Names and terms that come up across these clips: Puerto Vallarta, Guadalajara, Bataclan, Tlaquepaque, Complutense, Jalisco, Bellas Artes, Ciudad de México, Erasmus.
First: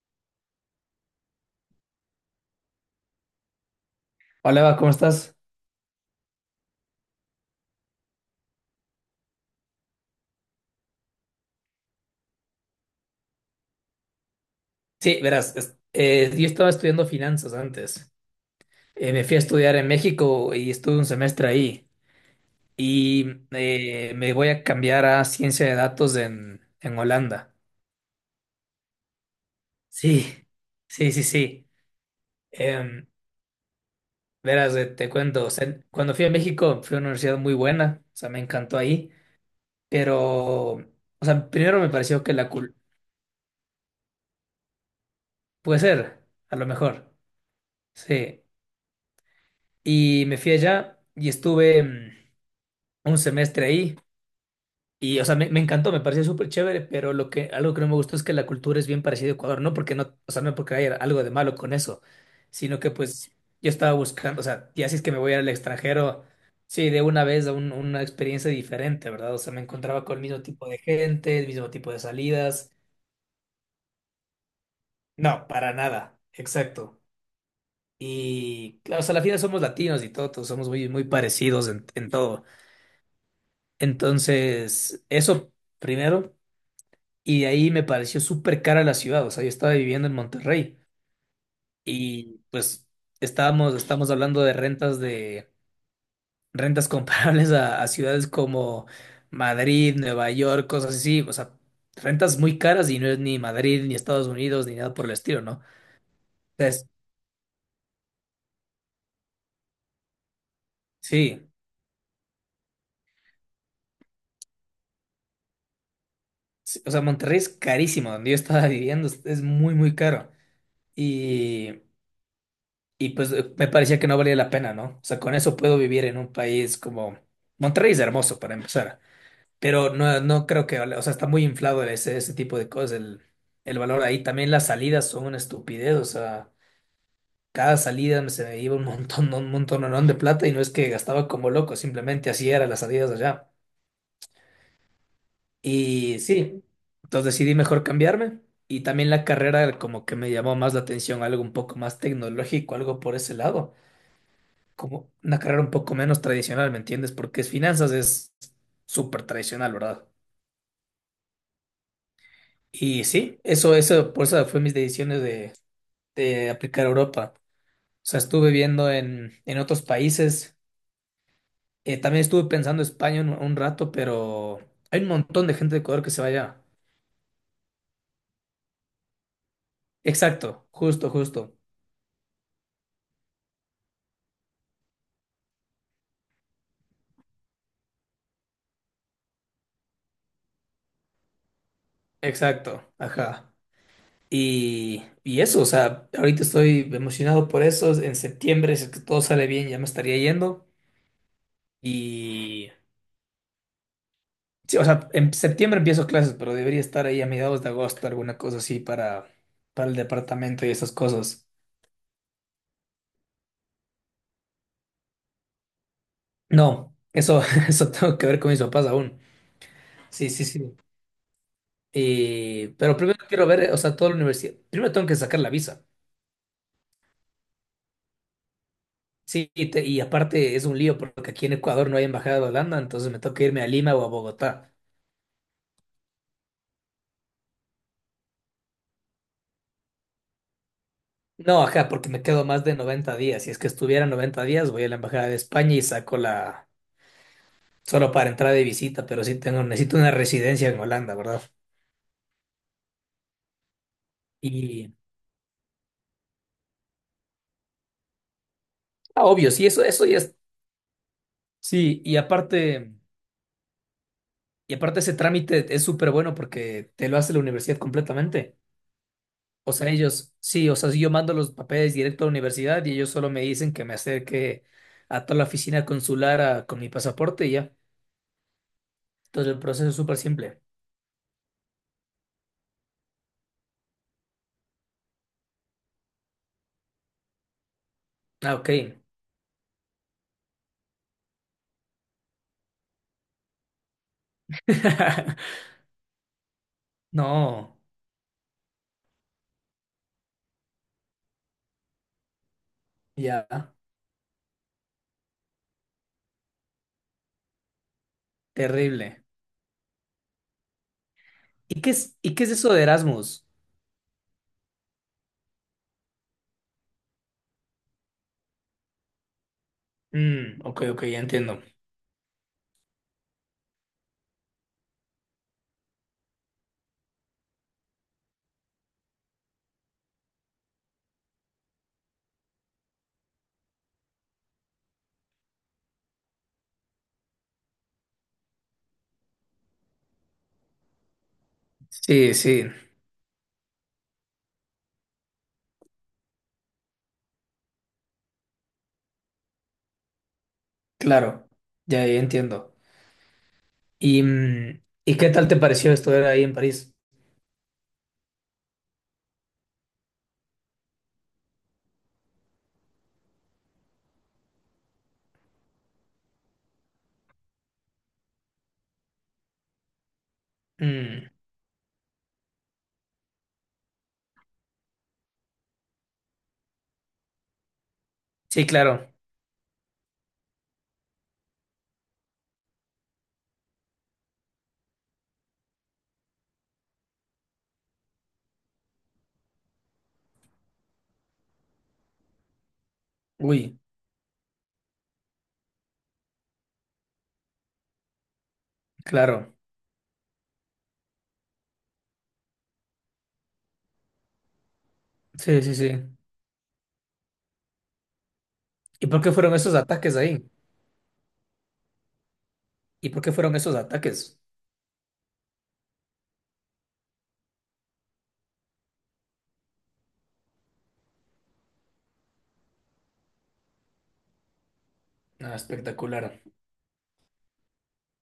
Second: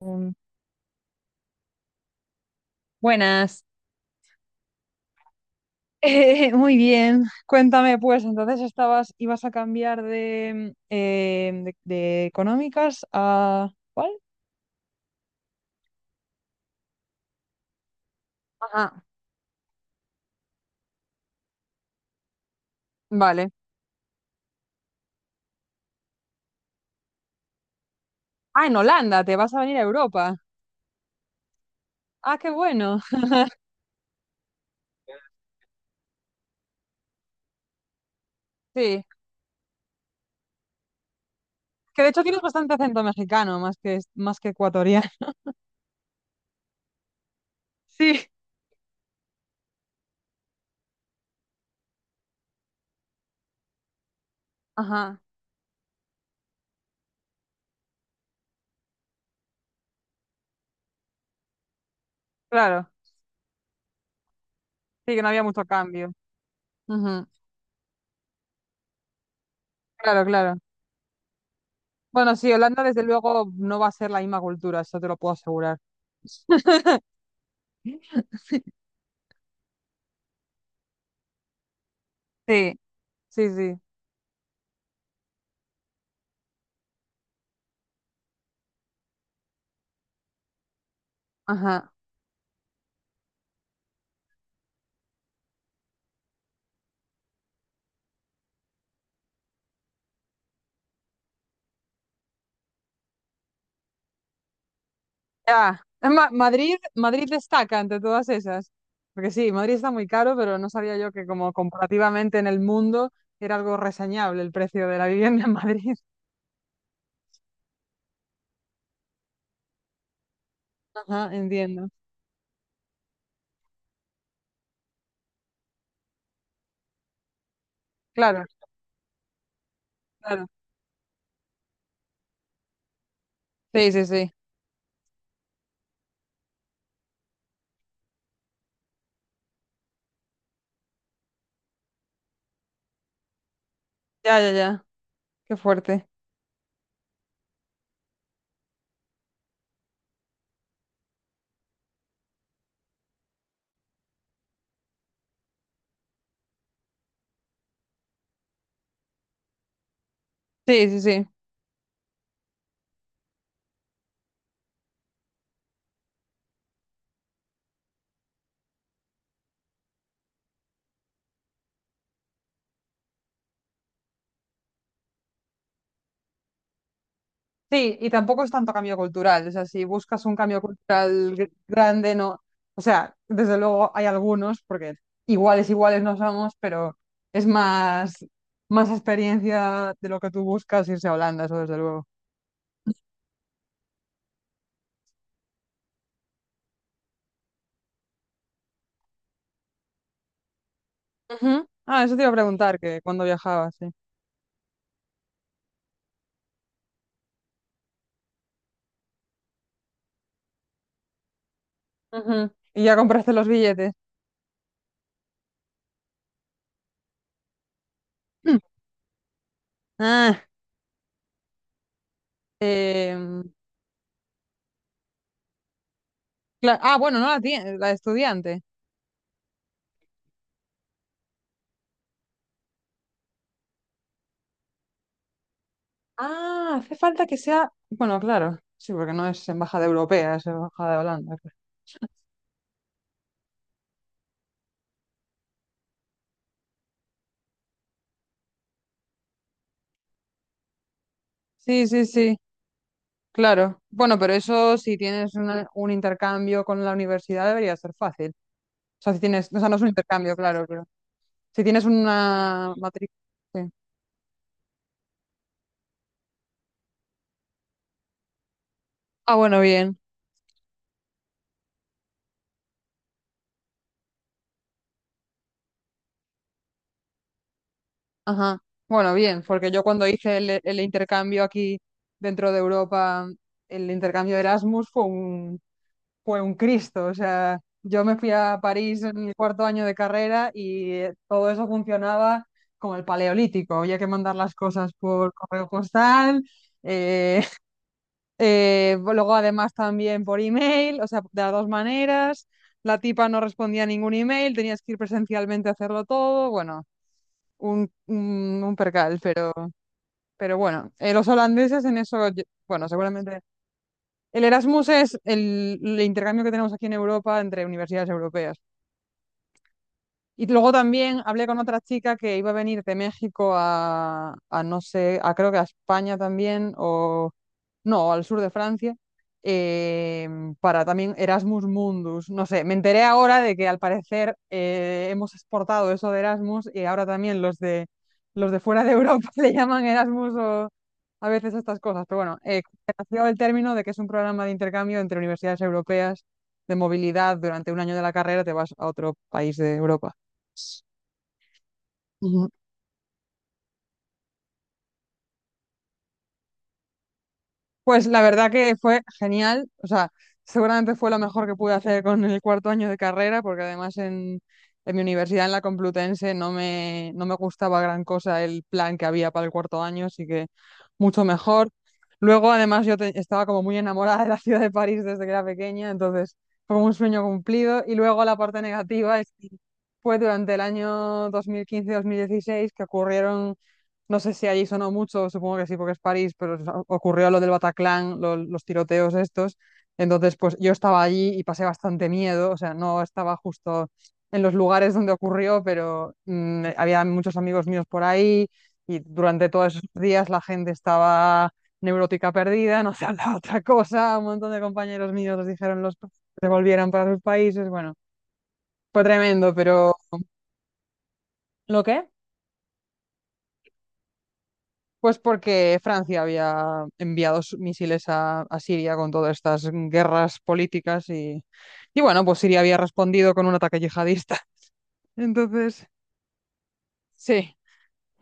Mm, buenas. Hola, Eva, ¿cómo estás? Muy bien. Cuéntame, pues, entonces estabas, ibas a cambiar de económicas a... ¿Cuál? Sí, verás, yo estaba estudiando finanzas antes. Ajá, Me fui a estudiar en México y estuve un semestre ahí. Y vale. Me voy a cambiar a ciencia de datos en Holanda. Ah, en Holanda, te vas a venir a Sí, Europa. sí, sí, sí. Ah, qué bueno. Em, verás, te cuento, o sea, cuando fui a México fue una universidad muy buena, o sea, me encantó Sí. ahí. Pero, o sea, primero me Que de hecho pareció que tienes la bastante cul... acento mexicano, más que ecuatoriano. Puede ser, a lo mejor. Sí. Sí. Y me fui allá y estuve... un semestre ahí. Ajá, Y, o sea, me encantó, me pareció súper chévere, pero lo que, algo que no me gustó es que la cultura es bien parecida a Ecuador, no porque no, o sea, no porque haya algo de malo con eso, sino claro. que pues yo estaba buscando, o sea, ya si es que Sí, me que no voy había al mucho cambio. extranjero, sí, de una Ujú, vez a una experiencia diferente, ¿verdad? O sea, me encontraba con el claro, mismo claro. tipo de gente, el mismo tipo de Bueno, sí, salidas. Holanda desde luego no va a ser la misma cultura, eso te lo puedo No, para asegurar. nada, exacto. Y claro, o sea, a la final somos latinos y todo, todos somos muy, muy parecidos en todo. Sí, sí, sí. Entonces, eso primero. Y de ahí me pareció súper cara la ciudad, o sea, yo estaba viviendo en Monterrey Ajá. y pues estamos hablando de rentas comparables a ciudades como Madrid, Nueva York, cosas así, o sea, rentas muy caras y no es ni Madrid, ni Estados Unidos, ni nada por el estilo, ¿no? Ya, Madrid, Entonces, Madrid destaca entre todas esas. Porque sí, Madrid está muy caro, pero no sabía yo que, sí, como comparativamente en el mundo, era algo reseñable el precio de la vivienda en Madrid. sí, o sea, Monterrey es carísimo, donde yo estaba viviendo es muy, muy caro Ajá, y, entiendo. y pues me parecía que no valía la pena, ¿no? O sea, con eso puedo vivir en un país como... Monterrey es hermoso Claro, para empezar. Pero no, claro. no creo que, vale, o sea, está muy inflado ese tipo de cosas, el Sí, valor sí, ahí. sí. También las salidas son una estupidez, o sea, cada salida me se me iba un montón, un montón de plata y no es que gastaba como loco, simplemente así eran las salidas allá. Ya, ya, ya. Qué fuerte. Y sí, entonces decidí mejor cambiarme y también la carrera como que me llamó más la atención, algo un poco más tecnológico, algo por ese lado, como una carrera un poco menos tradicional, ¿me entiendes? Porque es finanzas es súper tradicional, ¿verdad? Sí, sí, sí. Y sí, eso, por eso fue mis decisiones de aplicar a Europa. O sea, estuve viendo en otros países. También estuve pensando en España un rato, pero hay un montón de gente de Ecuador que se vaya. Sí, y tampoco es tanto cambio cultural. O sea, si buscas un cambio Exacto, justo, cultural justo. grande, no. O sea, desde luego hay algunos, porque iguales, iguales no somos, pero es más, más experiencia de lo que tú buscas irse a Holanda, eso desde luego. Exacto, ajá. Y eso, o sea, ahorita estoy emocionado por eso. En septiembre, si es que todo sale bien, ya me estaría yendo. Ujú. Ah, eso te iba a y preguntar, que cuando viajabas, sí. Sí, o sea, en septiembre empiezo clases, pero debería estar ahí a mediados de agosto, alguna cosa así para el departamento y esas cosas. Ujú. Y ya compraste los billetes. No, eso, eso tengo que ver con Mm. mis papás aún. Sí, sí, Ah, sí. Pero primero quiero em, ver, o sea, toda la universidad. Primero tengo que sacar la visa. Bueno, no la, la de estudiante. Sí, y, y aparte es un lío porque aquí en Ecuador no hay embajada de Holanda, entonces me toca irme a Lima o a Bogotá. Ah, hace falta que sea. Bueno, claro. Sí, porque no es embajada europea, es embajada de Holanda. No, ajá, porque me quedo más de 90 días. Si es que estuviera 90 días, voy a la embajada de España y saco la, solo para entrar de visita, pero sí tengo, necesito una residencia en Holanda, ¿verdad? Sí, sí, sí, claro. Bueno, pero eso, Y, si tienes un intercambio con la universidad, debería ser fácil. O sea, si ah, tienes, obvio, o sí, sea, no es eso, un eso ya es, intercambio, claro, pero si tienes sí, una matrícula. Sí. y aparte ese trámite es súper bueno porque te lo hace la universidad completamente. Ah, bueno, O sea, bien. ellos, sí, o sea, si yo mando los papeles directo a la universidad y ellos solo me dicen que me acerque a toda la oficina consular con mi pasaporte y ya. Ajá. Bueno, bien, Entonces el porque yo, proceso es cuando súper hice el, simple. el intercambio aquí dentro de Europa, el intercambio de Erasmus fue un Cristo. O sea, yo me fui Ah, a ok. París en mi cuarto año de carrera y todo eso funcionaba como el paleolítico. Había que mandar las cosas por correo postal, eh, No, luego además también por email, o sea, de las dos maneras. La tipa no ya, respondía a ningún email, tenías que ir presencialmente a hacerlo todo. Bueno, un percal, terrible. Pero bueno, los holandeses en eso, Y qué es eso de bueno, seguramente Erasmus? el Erasmus es el intercambio que tenemos aquí en Europa entre universidades europeas. Y Mm, luego ok, ok, ya también hablé con entiendo. otra chica que iba a venir de México a no sé, a, creo que a España también, o no, al sur de Francia, eh, para también Erasmus Mundus. No sé, me enteré ahora de que al parecer hemos exportado eso de Erasmus y ahora también los de fuera de Europa le llaman Erasmus o a veces estas cosas. Pero Sí, bueno, sí, nació el término de que es un programa de intercambio entre universidades europeas, de movilidad durante un año de la carrera, te vas a otro país de Europa. claro, ya, ya entiendo. ¿Y, y qué tal te pareció estudiar ahí en París? Pues la verdad que fue genial, o sea, seguramente fue lo mejor que pude hacer con el cuarto año de carrera, porque además en mi universidad, en la Complutense, no me gustaba gran cosa el plan que había para el cuarto año, así que mucho Mm, mejor. Luego, además, yo estaba como muy enamorada de la ciudad de París desde que era pequeña, entonces fue un sueño cumplido. Y luego la parte sí, claro. negativa es que fue durante el año 2015-2016 que ocurrieron, no sé si allí sonó mucho, supongo que sí, porque es París, pero ocurrió lo del Bataclan, los tiroteos estos. Entonces, pues yo estaba allí y pasé bastante miedo, o sea, no estaba Uy, justo en los lugares donde ocurrió, pero había muchos amigos míos por ahí y durante claro. todos esos días la gente estaba neurótica perdida, no se hablaba otra cosa, un montón de compañeros míos, les Sí, sí, dijeron los que sí. se volvieran para sus países, bueno, fue ¿Y por qué tremendo, fueron esos pero... ataques ahí? ¿Lo qué? ¿Y por qué fueron esos ataques? Pues porque Francia había enviado sus misiles a Siria con todas estas guerras políticas y bueno, pues Siria había respondido con un ataque yihadista. Ah, Entonces, espectacular. sí.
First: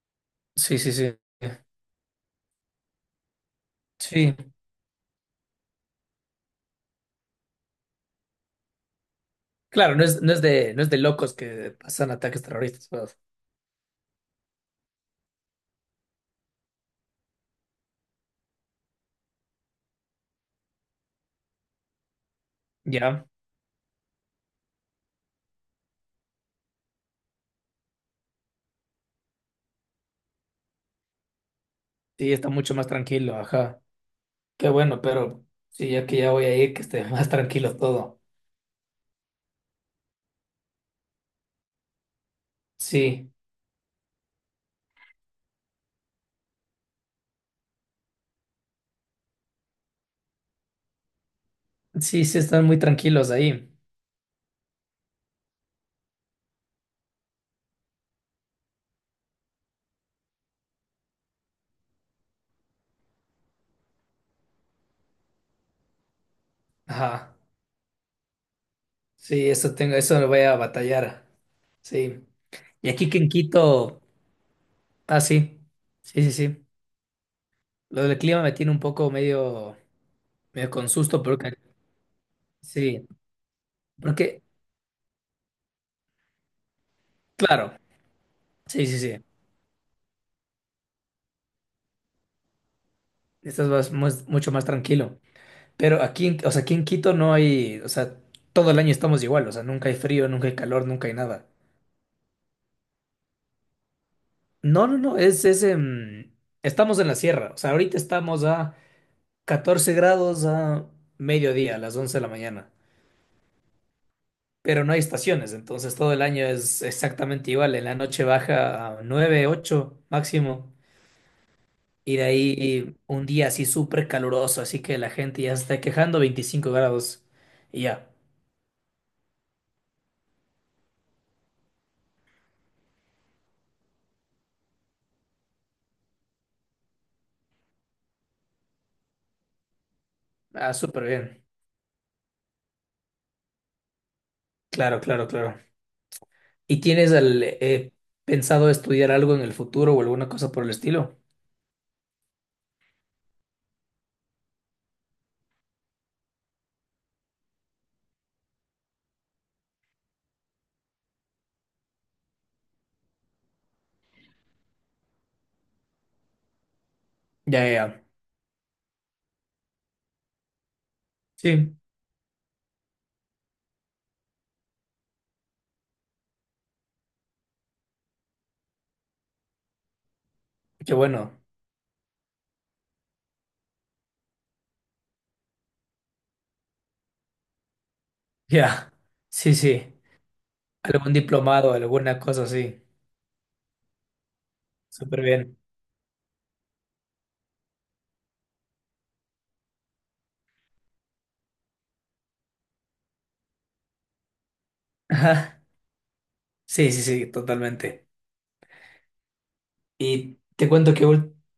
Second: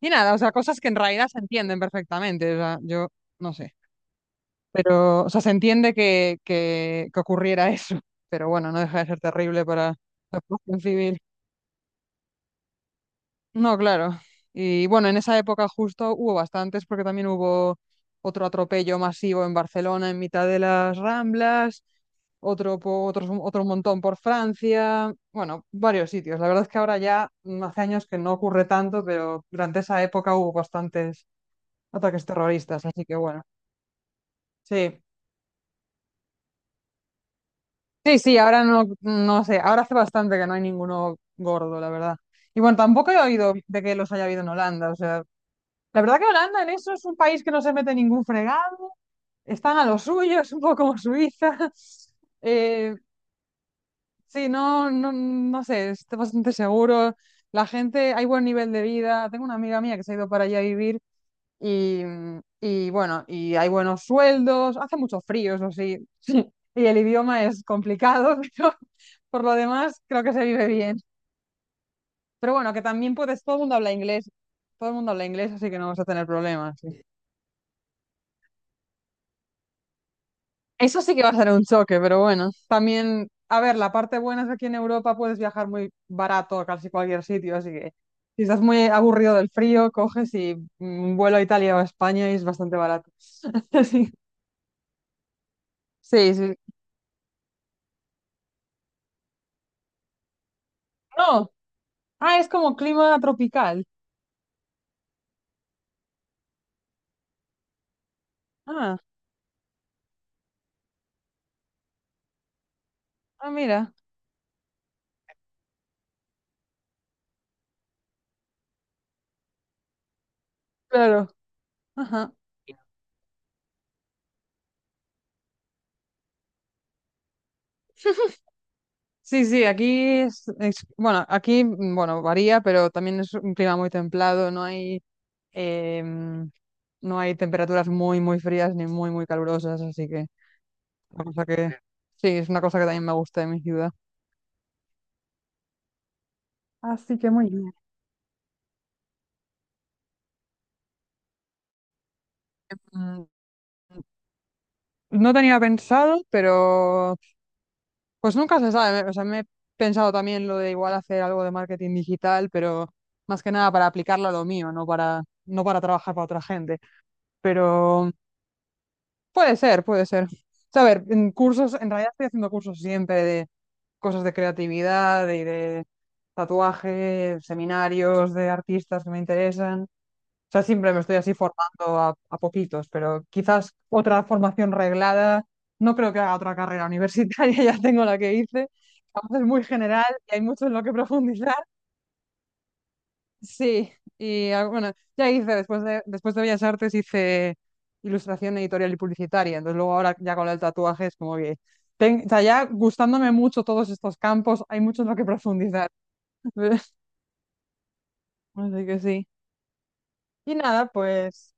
Y nada, o sea, Sí, cosas que sí, en sí. realidad se entienden perfectamente. O sea, yo no sé. Sí, Pero, o sea, se entiende que ocurriera eso. Pero bueno, no deja de ser terrible para claro, no es, no la es de, población no es de civil. locos que pasan ataques terroristas, pero No, claro. Y bueno, en esa época justo hubo bastantes porque también hubo otro atropello masivo en Barcelona en mitad de las Ramblas, otro, ya, otro montón por Francia, bueno, varios sitios. La verdad es que ahora ya, hace años que no ocurre tanto, pero durante esa época hubo bastantes ataques sí, está mucho terroristas, más así que tranquilo, bueno, ajá. Qué bueno, sí. pero sí, ya que ya voy a ir, que esté más tranquilo Sí, todo. sí, ahora no, no sé, ahora hace bastante que no hay ninguno gordo, la verdad. Y bueno, tampoco he Sí, oído de que los haya habido en Holanda, o sea... La verdad que Holanda en eso es un país que no se mete ningún fregado, están a lo suyo, es un poco como Suiza. sí, sí, están muy Eh, tranquilos ahí. sí, no, no, no sé, está bastante seguro. La gente, hay buen nivel de vida. Tengo una amiga mía que se ha ido para allá a vivir y, y bueno, y hay buenos sueldos, hace mucho frío, eso sí, sí, y el Ajá, idioma es complicado, pero por sí, lo eso tengo, demás eso creo lo que voy se a vive bien. batallar, sí. Pero bueno, que Y aquí también que en puedes, todo el mundo habla Quito, inglés, todo el mundo ah, habla inglés, sí, así que no vas a sí, tener sí, sí. problemas. Sí. Lo del clima me tiene un poco medio, medio con Eso sí susto, que va a ser porque, un choque, pero bueno, sí, también, a ver, la parte buena porque, es que aquí en Europa puedes viajar muy barato a casi cualquier sitio, así claro, que si estás muy sí, sí, sí, aburrido del frío, coges y, un vuelo a Italia o a España y es bastante barato. estás mucho más tranquilo. Pero aquí, Sí, sí, o sea, sí. aquí en Quito no hay, o sea, todo el año estamos igual, o sea, nunca hay frío, nunca hay calor, nunca hay nada. No, ah, es como clima tropical. No, no, no, es, estamos en la sierra, o sea, ahorita estamos a Ah, 14 grados a mediodía, a las 11 de la mañana. ah, mira, Pero no hay estaciones, entonces todo el año es exactamente igual. En la noche baja a 9, 8 máximo, claro. y de Ajá. ahí un día así súper caluroso, así que la gente ya se está quejando, 25 grados, y ya. Sí, sí, aquí es, bueno, aquí, bueno, varía, pero también es un clima muy templado, no hay... Em, no hay temperaturas muy, muy frías ni muy, muy calurosas, así que Ah, súper una cosa bien. que... Sí, es una cosa que también me gusta de mi ciudad. Claro, claro, claro. ¿Y tienes Así que muy bien. Pensado estudiar algo en el futuro o alguna cosa por el estilo? Mm, no tenía pensado, pero pues nunca se sabe. O sea, me he pensado también lo de igual hacer algo de marketing digital, pero más que nada para aplicarlo a lo mío, no para, trabajar para otra gente. Ya, ya. Ya. Pero puede ser, puede ser. O sea, a ver, en cursos, Sí, en realidad estoy haciendo cursos siempre, cosas de creatividad y de tatuaje, seminarios de artistas que me interesan. O sea, siempre qué me estoy bueno. así formando a poquitos, pero quizás otra formación reglada. No creo que haga otra carrera universitaria, ya tengo la que hice. Ya. Además, es Sí, muy sí. general y hay mucho en lo que Algún profundizar. diplomado, alguna cosa así. Sí, y bueno, Súper ya hice, bien. Después de Bellas Artes hice ilustración editorial y publicitaria. Entonces luego ahora ya con el tatuaje es como que... o sea, ya gustándome mucho todos estos campos, hay mucho en lo que Ajá. profundizar. Sí, sí, sí, totalmente. Así que sí. Y Y te nada, cuento que pues.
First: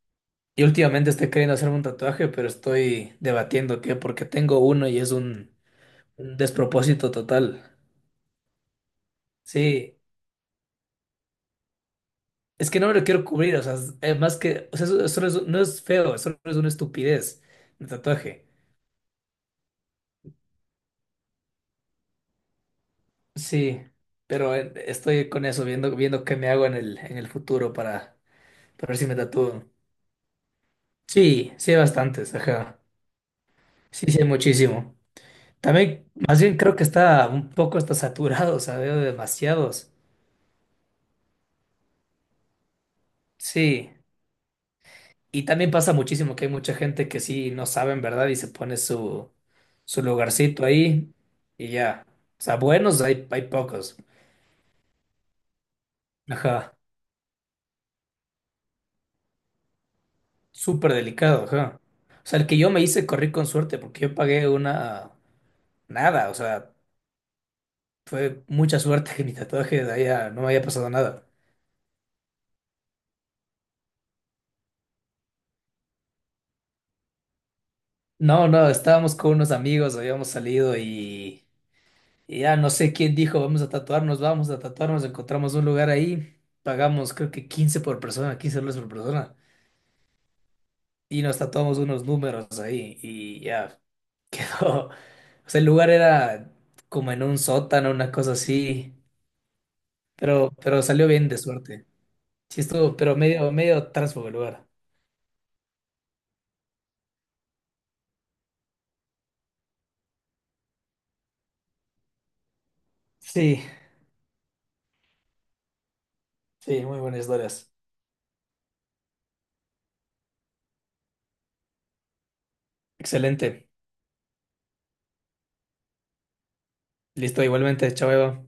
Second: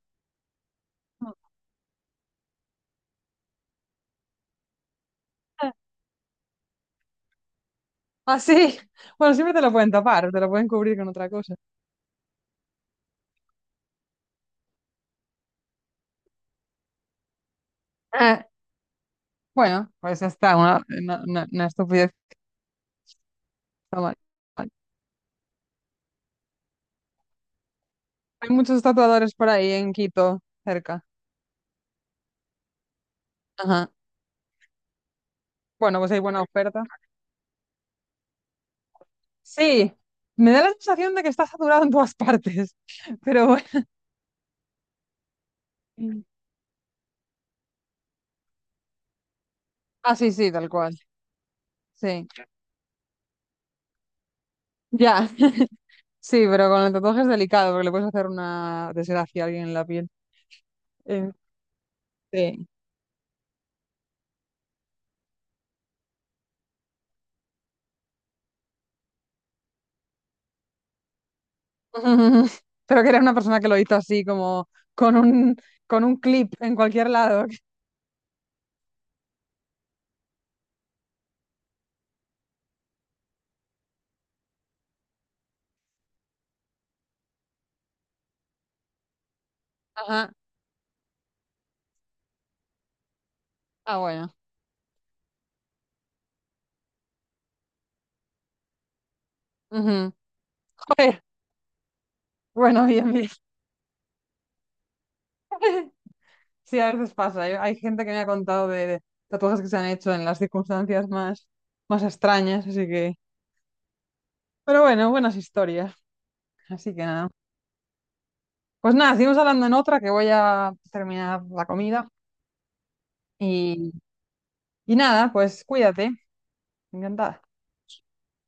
y últimamente estoy queriendo hacerme un tatuaje, pero estoy debatiendo qué, porque tengo uno y es un despropósito total. Así. Bueno, siempre te lo pueden Sí, tapar, te lo pueden cubrir con otra cosa. es que no me lo quiero cubrir, o sea, más que, o sea, eso no es, no es feo, eso no es una estupidez, el Eh, tatuaje. bueno, pues ya está, una estupidez. Sí, Está mal. pero Mal. Estoy con eso, viendo, viendo qué me hago en el futuro Hay muchos para ver si me tatuadores por tatúo. ahí en Quito, cerca. Sí, sí hay bastantes, ajá. Ajá. Sí, sí hay muchísimo. Bueno, También, pues hay más buena bien creo oferta. que está un poco está saturado, o sea, veo Sí, demasiados. me da la sensación de que está saturado en todas partes, pero bueno. Sí, y también pasa muchísimo que hay mucha gente que sí no sabe en verdad y se pone su, su Ah, sí, sí, lugarcito tal cual. ahí y ya. Sí. O sea, buenos hay, hay pocos. Ya. Sí, pero Ajá, con el tatuaje es delicado porque le puedes hacer una desgracia a alguien en la piel. súper Eh, delicado, ajá. O sea, el que Sí. yo me hice corrí con suerte porque yo pagué una... Nada, o sea, fue mucha suerte que mi tatuaje de allá no me haya pasado nada. Pero que era una persona que lo hizo así, como con un, con un clip en cualquier lado. No, no, estábamos con unos amigos, habíamos salido y... Y ya no sé quién dijo, vamos a tatuarnos, encontramos un lugar ahí, pagamos creo que 15 por persona, 15 dólares por persona, Ajá. y nos tatuamos unos números ahí, y ya Ah, bueno. quedó. O sea, el lugar era como en un sótano, una cosa así, Ujú. Pero salió Joder. bien de suerte. Sí Bueno, estuvo, bien, pero bien. medio, medio transfugo el lugar. Sí, a veces pasa. Hay gente que me ha contado de tatuajes que se han hecho en las circunstancias más, más extrañas, así que... Sí, Pero bueno, buenas historias. sí, Así muy que buenas nada. historias. Pues nada, seguimos hablando en otra que voy a terminar la comida. Excelente. Y, y nada, pues cuídate. Encantada. Listo, igualmente, chao, Eva.